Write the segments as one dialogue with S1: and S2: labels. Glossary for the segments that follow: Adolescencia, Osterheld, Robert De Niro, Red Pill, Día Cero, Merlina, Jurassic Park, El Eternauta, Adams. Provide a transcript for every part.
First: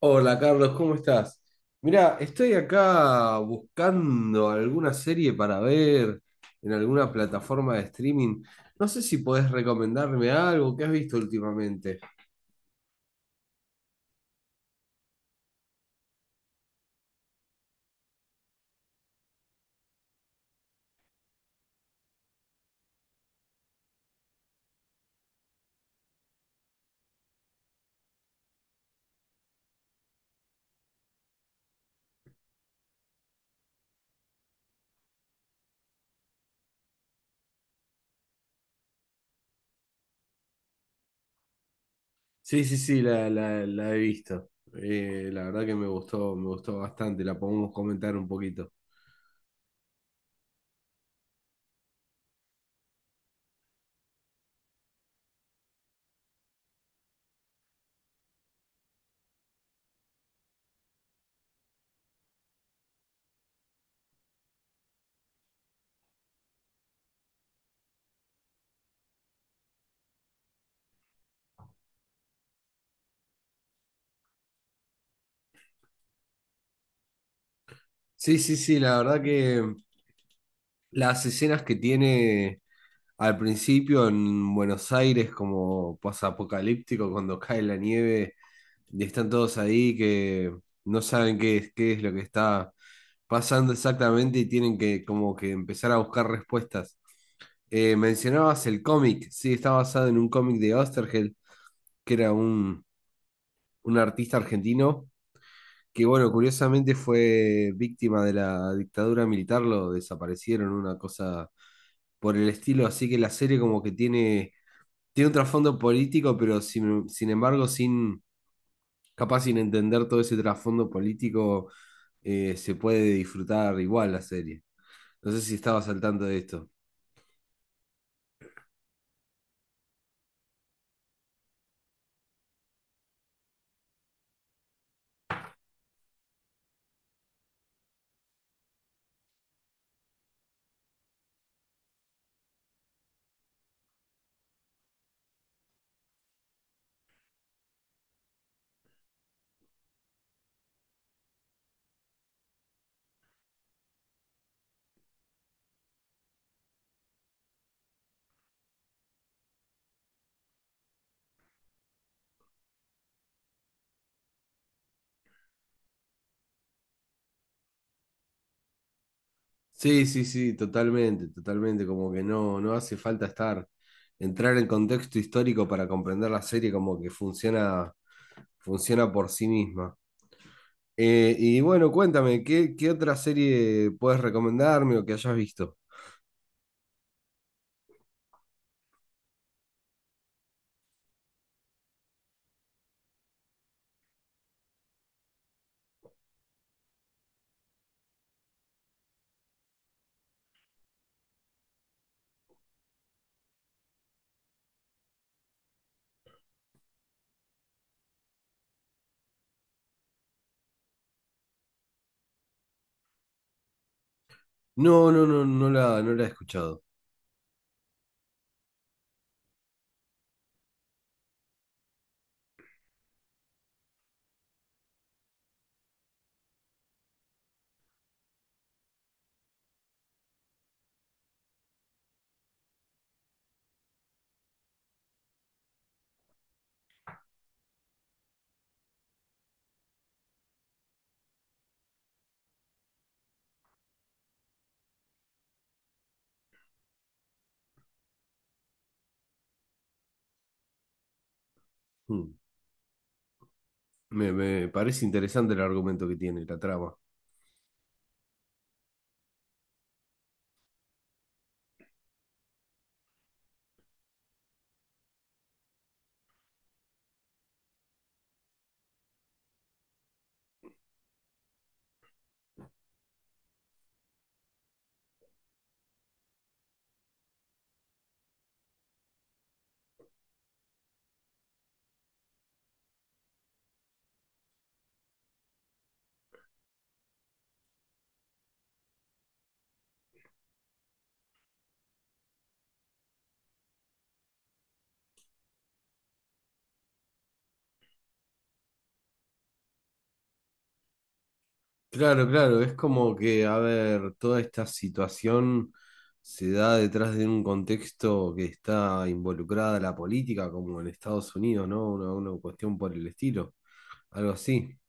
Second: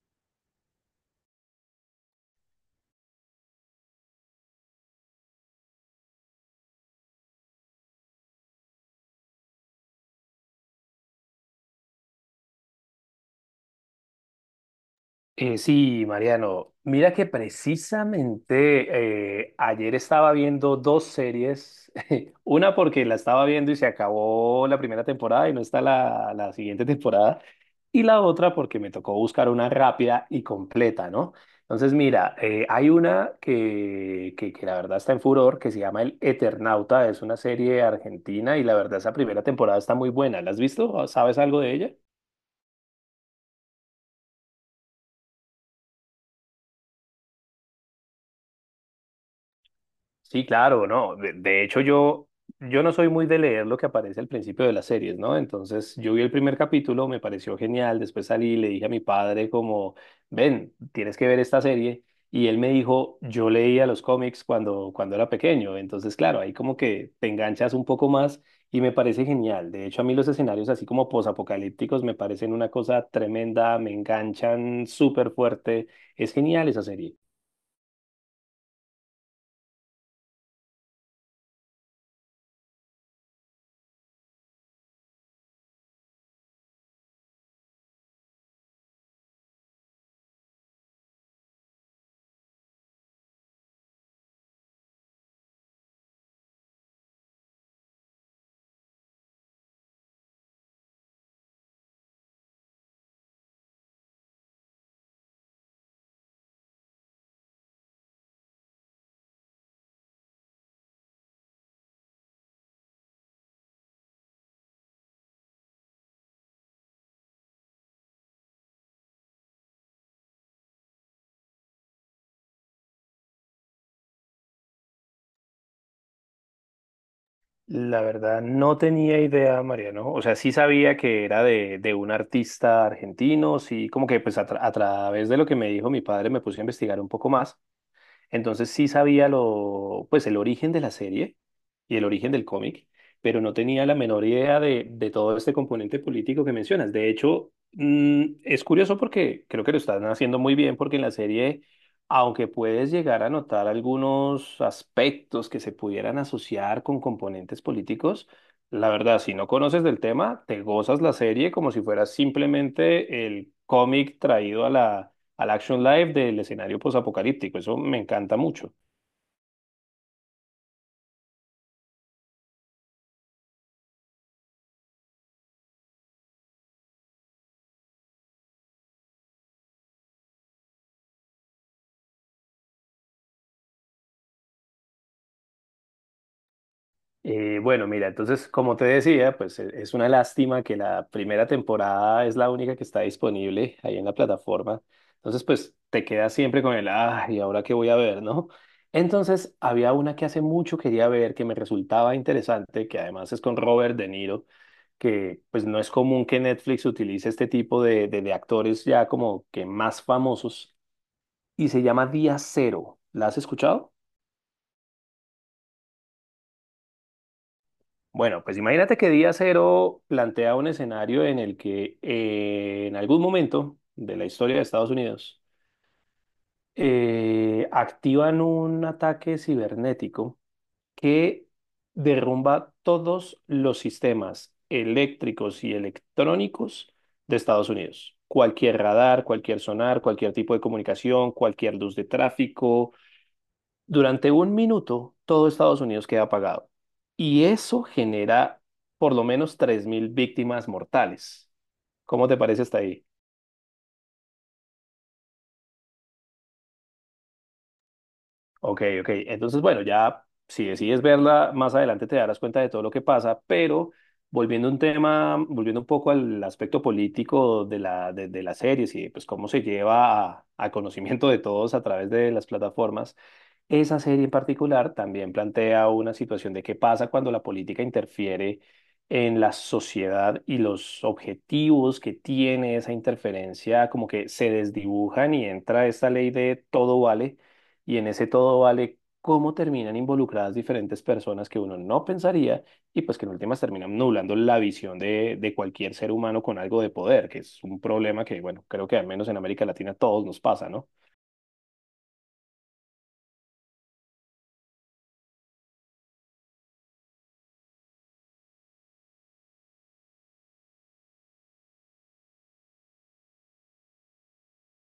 S1: Hola Carlos, ¿cómo estás? Mira, estoy acá buscando alguna serie para ver en alguna plataforma de streaming. No sé si podés recomendarme algo que has visto últimamente.
S2: Sí, Mariano, mira que precisamente ayer estaba viendo dos series, una porque la estaba viendo y se acabó la primera temporada y no está la siguiente temporada, y la otra porque me tocó buscar una rápida y completa, ¿no? Entonces, mira, hay una que la verdad está en furor, que se llama El Eternauta, es una serie argentina y la verdad esa primera temporada está muy buena. ¿La has visto? ¿Sabes algo de ella?
S1: Sí, sí, sí, la he visto. La verdad que me gustó bastante. La podemos comentar un poquito.
S2: Sí, claro, no. De hecho, yo no soy muy de leer lo que aparece al principio de las series, ¿no? Entonces, yo vi el primer capítulo, me pareció genial. Después salí y le dije a mi padre como, ven, tienes que ver esta serie. Y él me dijo, yo leía los cómics cuando era pequeño. Entonces, claro, ahí como que te enganchas un poco más y me parece genial. De hecho, a mí los escenarios así como posapocalípticos me parecen una cosa tremenda, me enganchan súper fuerte. Es genial esa serie.
S1: Sí, sí, sí, la verdad que las escenas que tiene al principio en Buenos Aires como posapocalíptico cuando cae la nieve, y están todos ahí que no saben qué es lo que está pasando exactamente y tienen que como que empezar a buscar respuestas. Mencionabas el cómic, sí, está basado en un cómic de Osterheld, que era un artista argentino, que bueno, curiosamente fue víctima de la dictadura militar, lo desaparecieron, una cosa por el estilo, así que la serie como que tiene un trasfondo político, pero sin embargo sin capaz sin entender todo ese trasfondo político, se puede disfrutar igual la serie. No sé si estabas al tanto de esto.
S2: La verdad, no tenía idea, Mariano. O sea, sí sabía que era de un artista argentino, sí, como que pues a, a través de lo que me dijo mi padre me puse a investigar un poco más, entonces sí sabía lo, pues el origen de la serie y el origen del cómic, pero no tenía la menor idea de todo este componente político que mencionas. De hecho, es curioso porque creo que lo están haciendo muy bien porque en la serie, aunque puedes llegar a notar algunos aspectos que se pudieran asociar con componentes políticos, la verdad, si no conoces del tema, te gozas la serie como si fuera simplemente el cómic traído a la al action live del escenario posapocalíptico. Eso me encanta mucho.
S1: Sí, sí, sí, totalmente, totalmente, como que no, no hace falta estar, entrar en contexto histórico para comprender la serie, como que funciona por sí misma. Y bueno, cuéntame, ¿qué, qué otra serie puedes recomendarme o que hayas visto?
S2: Bueno, mira, entonces, como te decía, pues es una lástima que la primera temporada es la única que está disponible ahí en la plataforma. Entonces, pues te quedas siempre con el, ah, ¿y ahora qué voy a ver, no? Entonces, había una que hace mucho quería ver, que me resultaba interesante, que además es con Robert De Niro, que pues no es común que Netflix utilice este tipo de, de actores ya como que más famosos, y se llama Día Cero. ¿La has escuchado?
S1: No, no, no, no la he escuchado.
S2: Bueno, pues imagínate que Día Cero plantea un escenario en el que en algún momento de la historia de Estados Unidos activan un ataque cibernético que derrumba todos los sistemas eléctricos y electrónicos de Estados Unidos. Cualquier radar, cualquier sonar, cualquier tipo de comunicación, cualquier luz de tráfico, durante un minuto, todo Estados Unidos queda apagado. Y eso genera por lo menos 3.000 víctimas mortales. ¿Cómo
S1: Mm.
S2: te parece hasta ahí?
S1: Me parece interesante el argumento que tiene, la trama.
S2: Ok, ok. Entonces, bueno, ya si decides verla, más adelante te darás cuenta de todo lo que pasa, pero volviendo a un tema, volviendo un poco al aspecto político de de las series y pues cómo se lleva a conocimiento de todos a través de las plataformas, esa serie en particular también plantea una situación de qué pasa cuando la política interfiere en la sociedad y los objetivos que tiene esa interferencia como que se desdibujan y entra esta ley de todo vale y en ese todo vale cómo terminan involucradas diferentes personas que uno no pensaría y pues que en últimas terminan nublando la visión de cualquier ser humano con algo de poder, que es un problema que bueno, creo que al menos en América Latina a todos nos pasa, ¿no?
S1: Claro, claro, es como que, a ver, toda esta situación se da detrás de un contexto que está involucrada la política, como en Estados Unidos, ¿no? Una cuestión por el estilo, algo así.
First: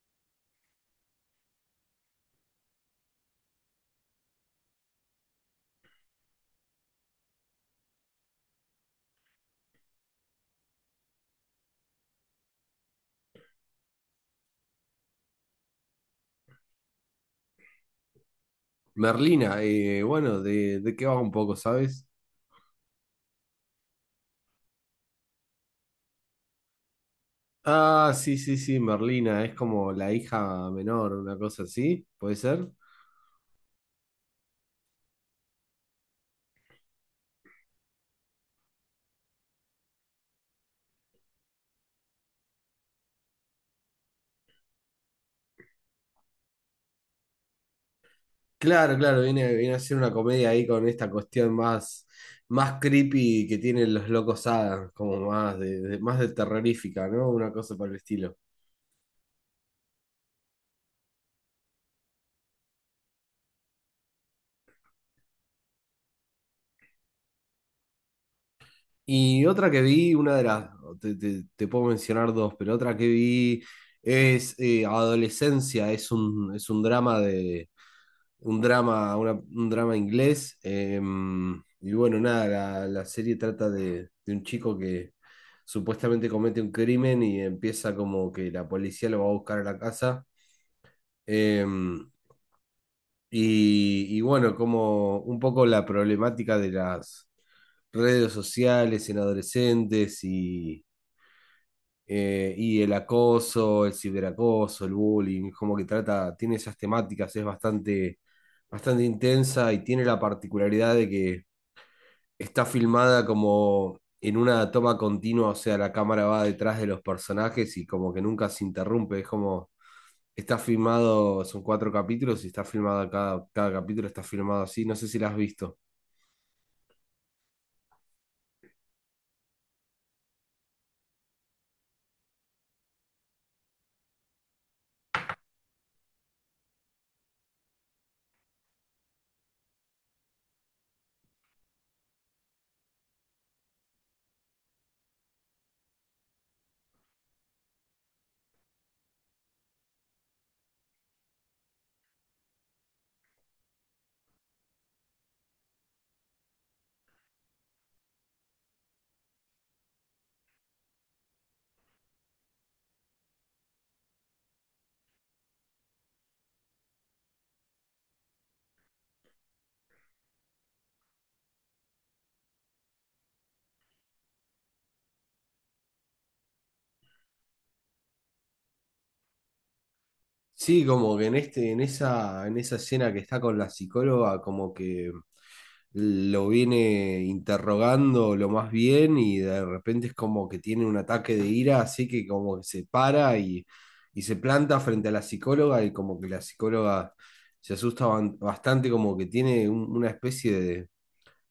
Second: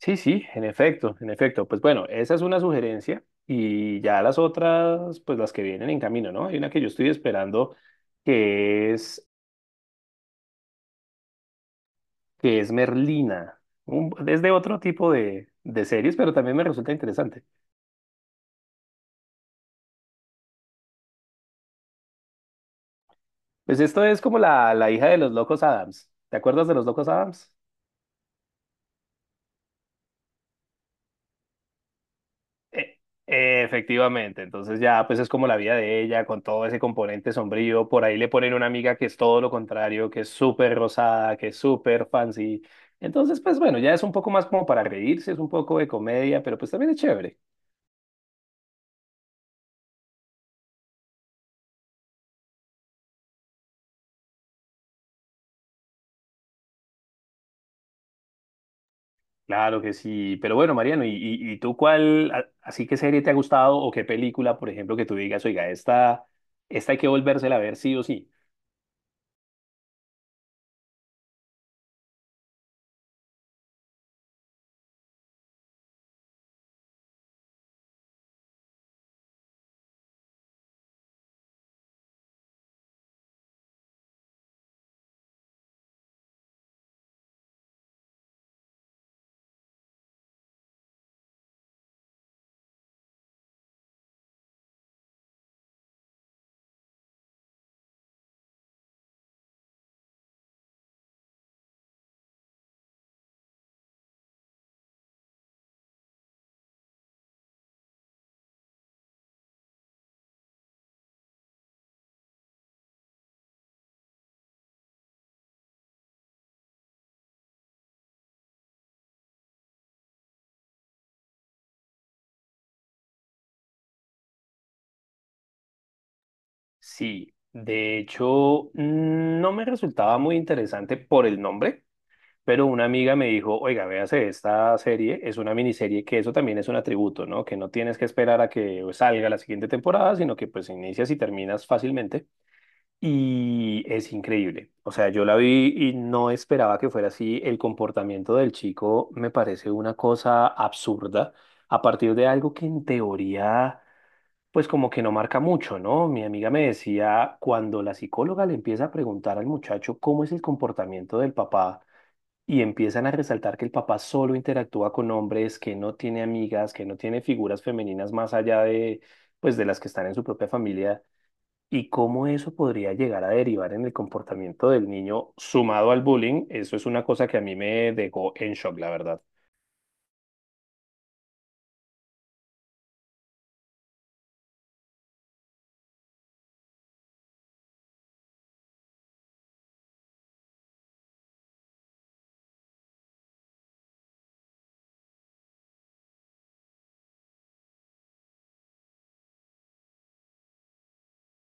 S2: Sí, sí, en efecto, en efecto. Pues bueno, esa es una sugerencia y ya las otras, pues las que vienen en camino, ¿no? Hay una que yo estoy esperando que es, que es Merlina. Un, es de otro tipo de series, pero también me resulta interesante.
S1: Merlina, bueno, de qué va un poco, sabes?
S2: Pues esto es como la hija de los locos Adams. ¿Te acuerdas de los locos Adams?
S1: Ah, sí, sí, sí, Merlina, es como la hija menor, una cosa así, ¿puede ser?
S2: E- Efectivamente, entonces ya pues es como la vida de ella con todo ese componente sombrío, por ahí le ponen una amiga que es todo lo contrario, que es súper rosada, que es súper fancy, entonces pues bueno, ya es un poco más como para reírse, es un poco de comedia, pero pues también es chévere.
S1: Claro, claro, viene a ser una comedia ahí con esta cuestión más, más creepy que tienen los locos Adams, como más más de terrorífica, ¿no? Una cosa por el estilo.
S2: Claro que sí, pero bueno, Mariano, ¿y tú cuál, así qué serie te ha gustado o qué película, por ejemplo, que tú digas, oiga, esta hay que volvérsela a ver sí o sí?
S1: Y otra que vi, te puedo mencionar dos, pero otra que vi es Adolescencia, es un drama un drama, un drama inglés. Eh, y bueno, nada, la serie trata de un chico que supuestamente comete un crimen y empieza como que la policía lo va a buscar a la casa. eh, y bueno, como un poco la problemática de las redes sociales en adolescentes y el acoso, el ciberacoso, el bullying, como que trata, tiene esas temáticas, es bastante, bastante intensa y tiene la particularidad de que está filmada como en una toma continua, o sea, la cámara va detrás de los personajes y como que nunca se interrumpe, es como, está filmado, son cuatro capítulos y está filmado cada capítulo, está filmado así, no sé si la has visto.
S2: Sí, de hecho, no me resultaba muy interesante por el nombre. Pero una amiga me dijo, oiga, véase esta serie, es una miniserie, que eso también es un atributo, ¿no? Que no tienes que esperar a que salga la siguiente temporada, sino que pues inicias y terminas fácilmente. Y es increíble. O sea, yo la vi y no esperaba que fuera así. El comportamiento del chico me parece una cosa absurda a partir de algo que en teoría, pues como que no marca mucho, ¿no? Mi amiga me decía, cuando la psicóloga le empieza a preguntar al muchacho cómo es el comportamiento del papá, y empiezan a resaltar que el papá solo interactúa con hombres, que no tiene amigas, que no tiene figuras femeninas más allá de, pues, de las que están en su propia familia, y cómo eso podría llegar a derivar en el comportamiento del niño sumado al bullying, eso es una cosa que a mí me dejó en shock, la verdad.
S1: Sí, como que en este, en esa escena que está con la psicóloga, como que lo viene interrogando lo más bien y de repente es como que tiene un ataque de ira, así que como que y se planta frente a la psicóloga y como que la psicóloga se asusta bastante, como que tiene una especie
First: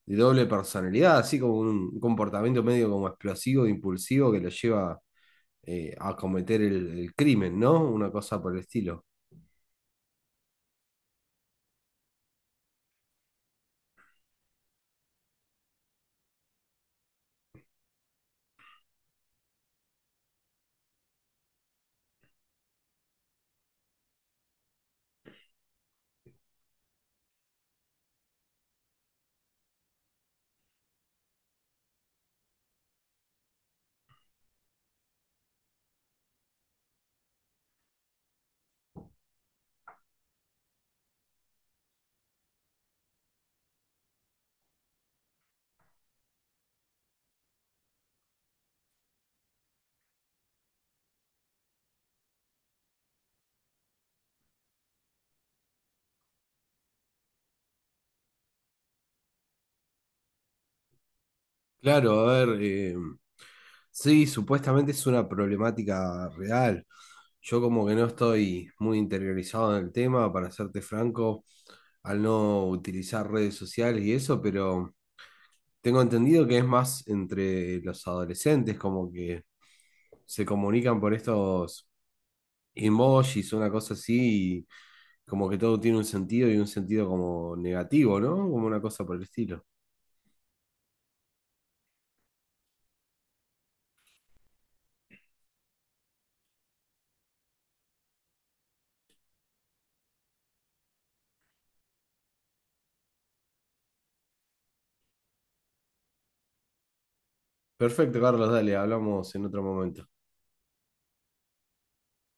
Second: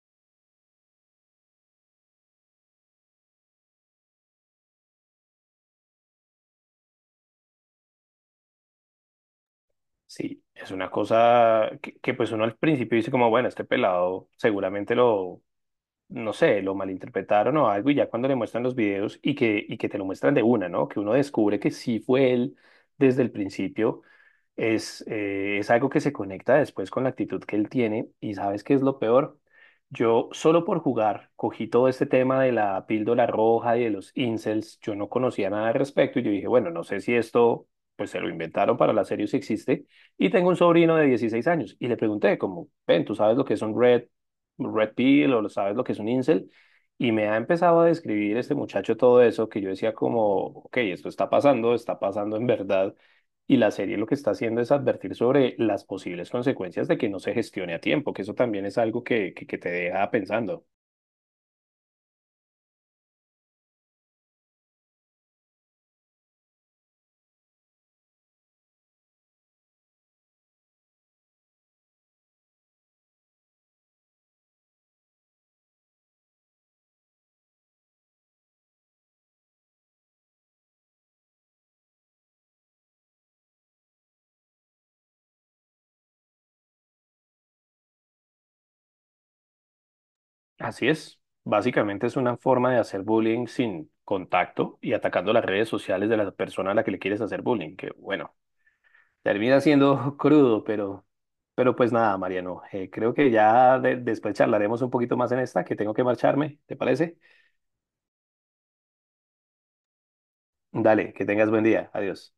S1: de doble personalidad, así como un comportamiento medio como explosivo, impulsivo que lo lleva a cometer el crimen, ¿no? Una cosa por el estilo.
S2: Sí, es una cosa pues uno al principio dice como, bueno, este pelado seguramente lo, no sé, lo malinterpretaron o algo, y ya cuando le muestran los videos y que te lo muestran de una, ¿no? Que uno descubre que sí fue él desde el principio, es algo que se conecta después con la actitud que él tiene, y ¿sabes qué es lo peor? Yo solo por jugar cogí todo este tema de la píldora roja y de los incels, yo no conocía nada al respecto y yo dije, bueno, no sé si esto pues se lo inventaron para la serie o si existe y tengo un sobrino de 16 años y le pregunté como, ven, ¿tú sabes lo que son Red Pill o sabes lo que es un incel? Y me ha empezado a describir este muchacho todo eso que yo decía como, ok, esto está pasando en verdad. Y la serie lo que está haciendo es advertir sobre las posibles consecuencias de que no se gestione a tiempo, que eso también es algo que te deja pensando.
S1: Claro, a ver, sí, supuestamente es una problemática real. Yo como que no estoy muy interiorizado en el tema, para serte franco, al no utilizar redes sociales y eso, pero tengo entendido que es más entre los adolescentes, como que se comunican por estos emojis, una cosa así, y como que todo tiene un sentido y un sentido como negativo, ¿no? Como una cosa por el estilo.
S2: Así es. Básicamente es una forma de hacer bullying sin contacto y atacando las redes sociales de la persona a la que le quieres hacer bullying, que bueno, termina siendo crudo, pero pues nada, Mariano, creo que ya después charlaremos un poquito más en esta, que tengo que marcharme, ¿te parece?
S1: Perfecto, Carlos, dale, hablamos en otro momento.
S2: Dale, que tengas buen día. Adiós.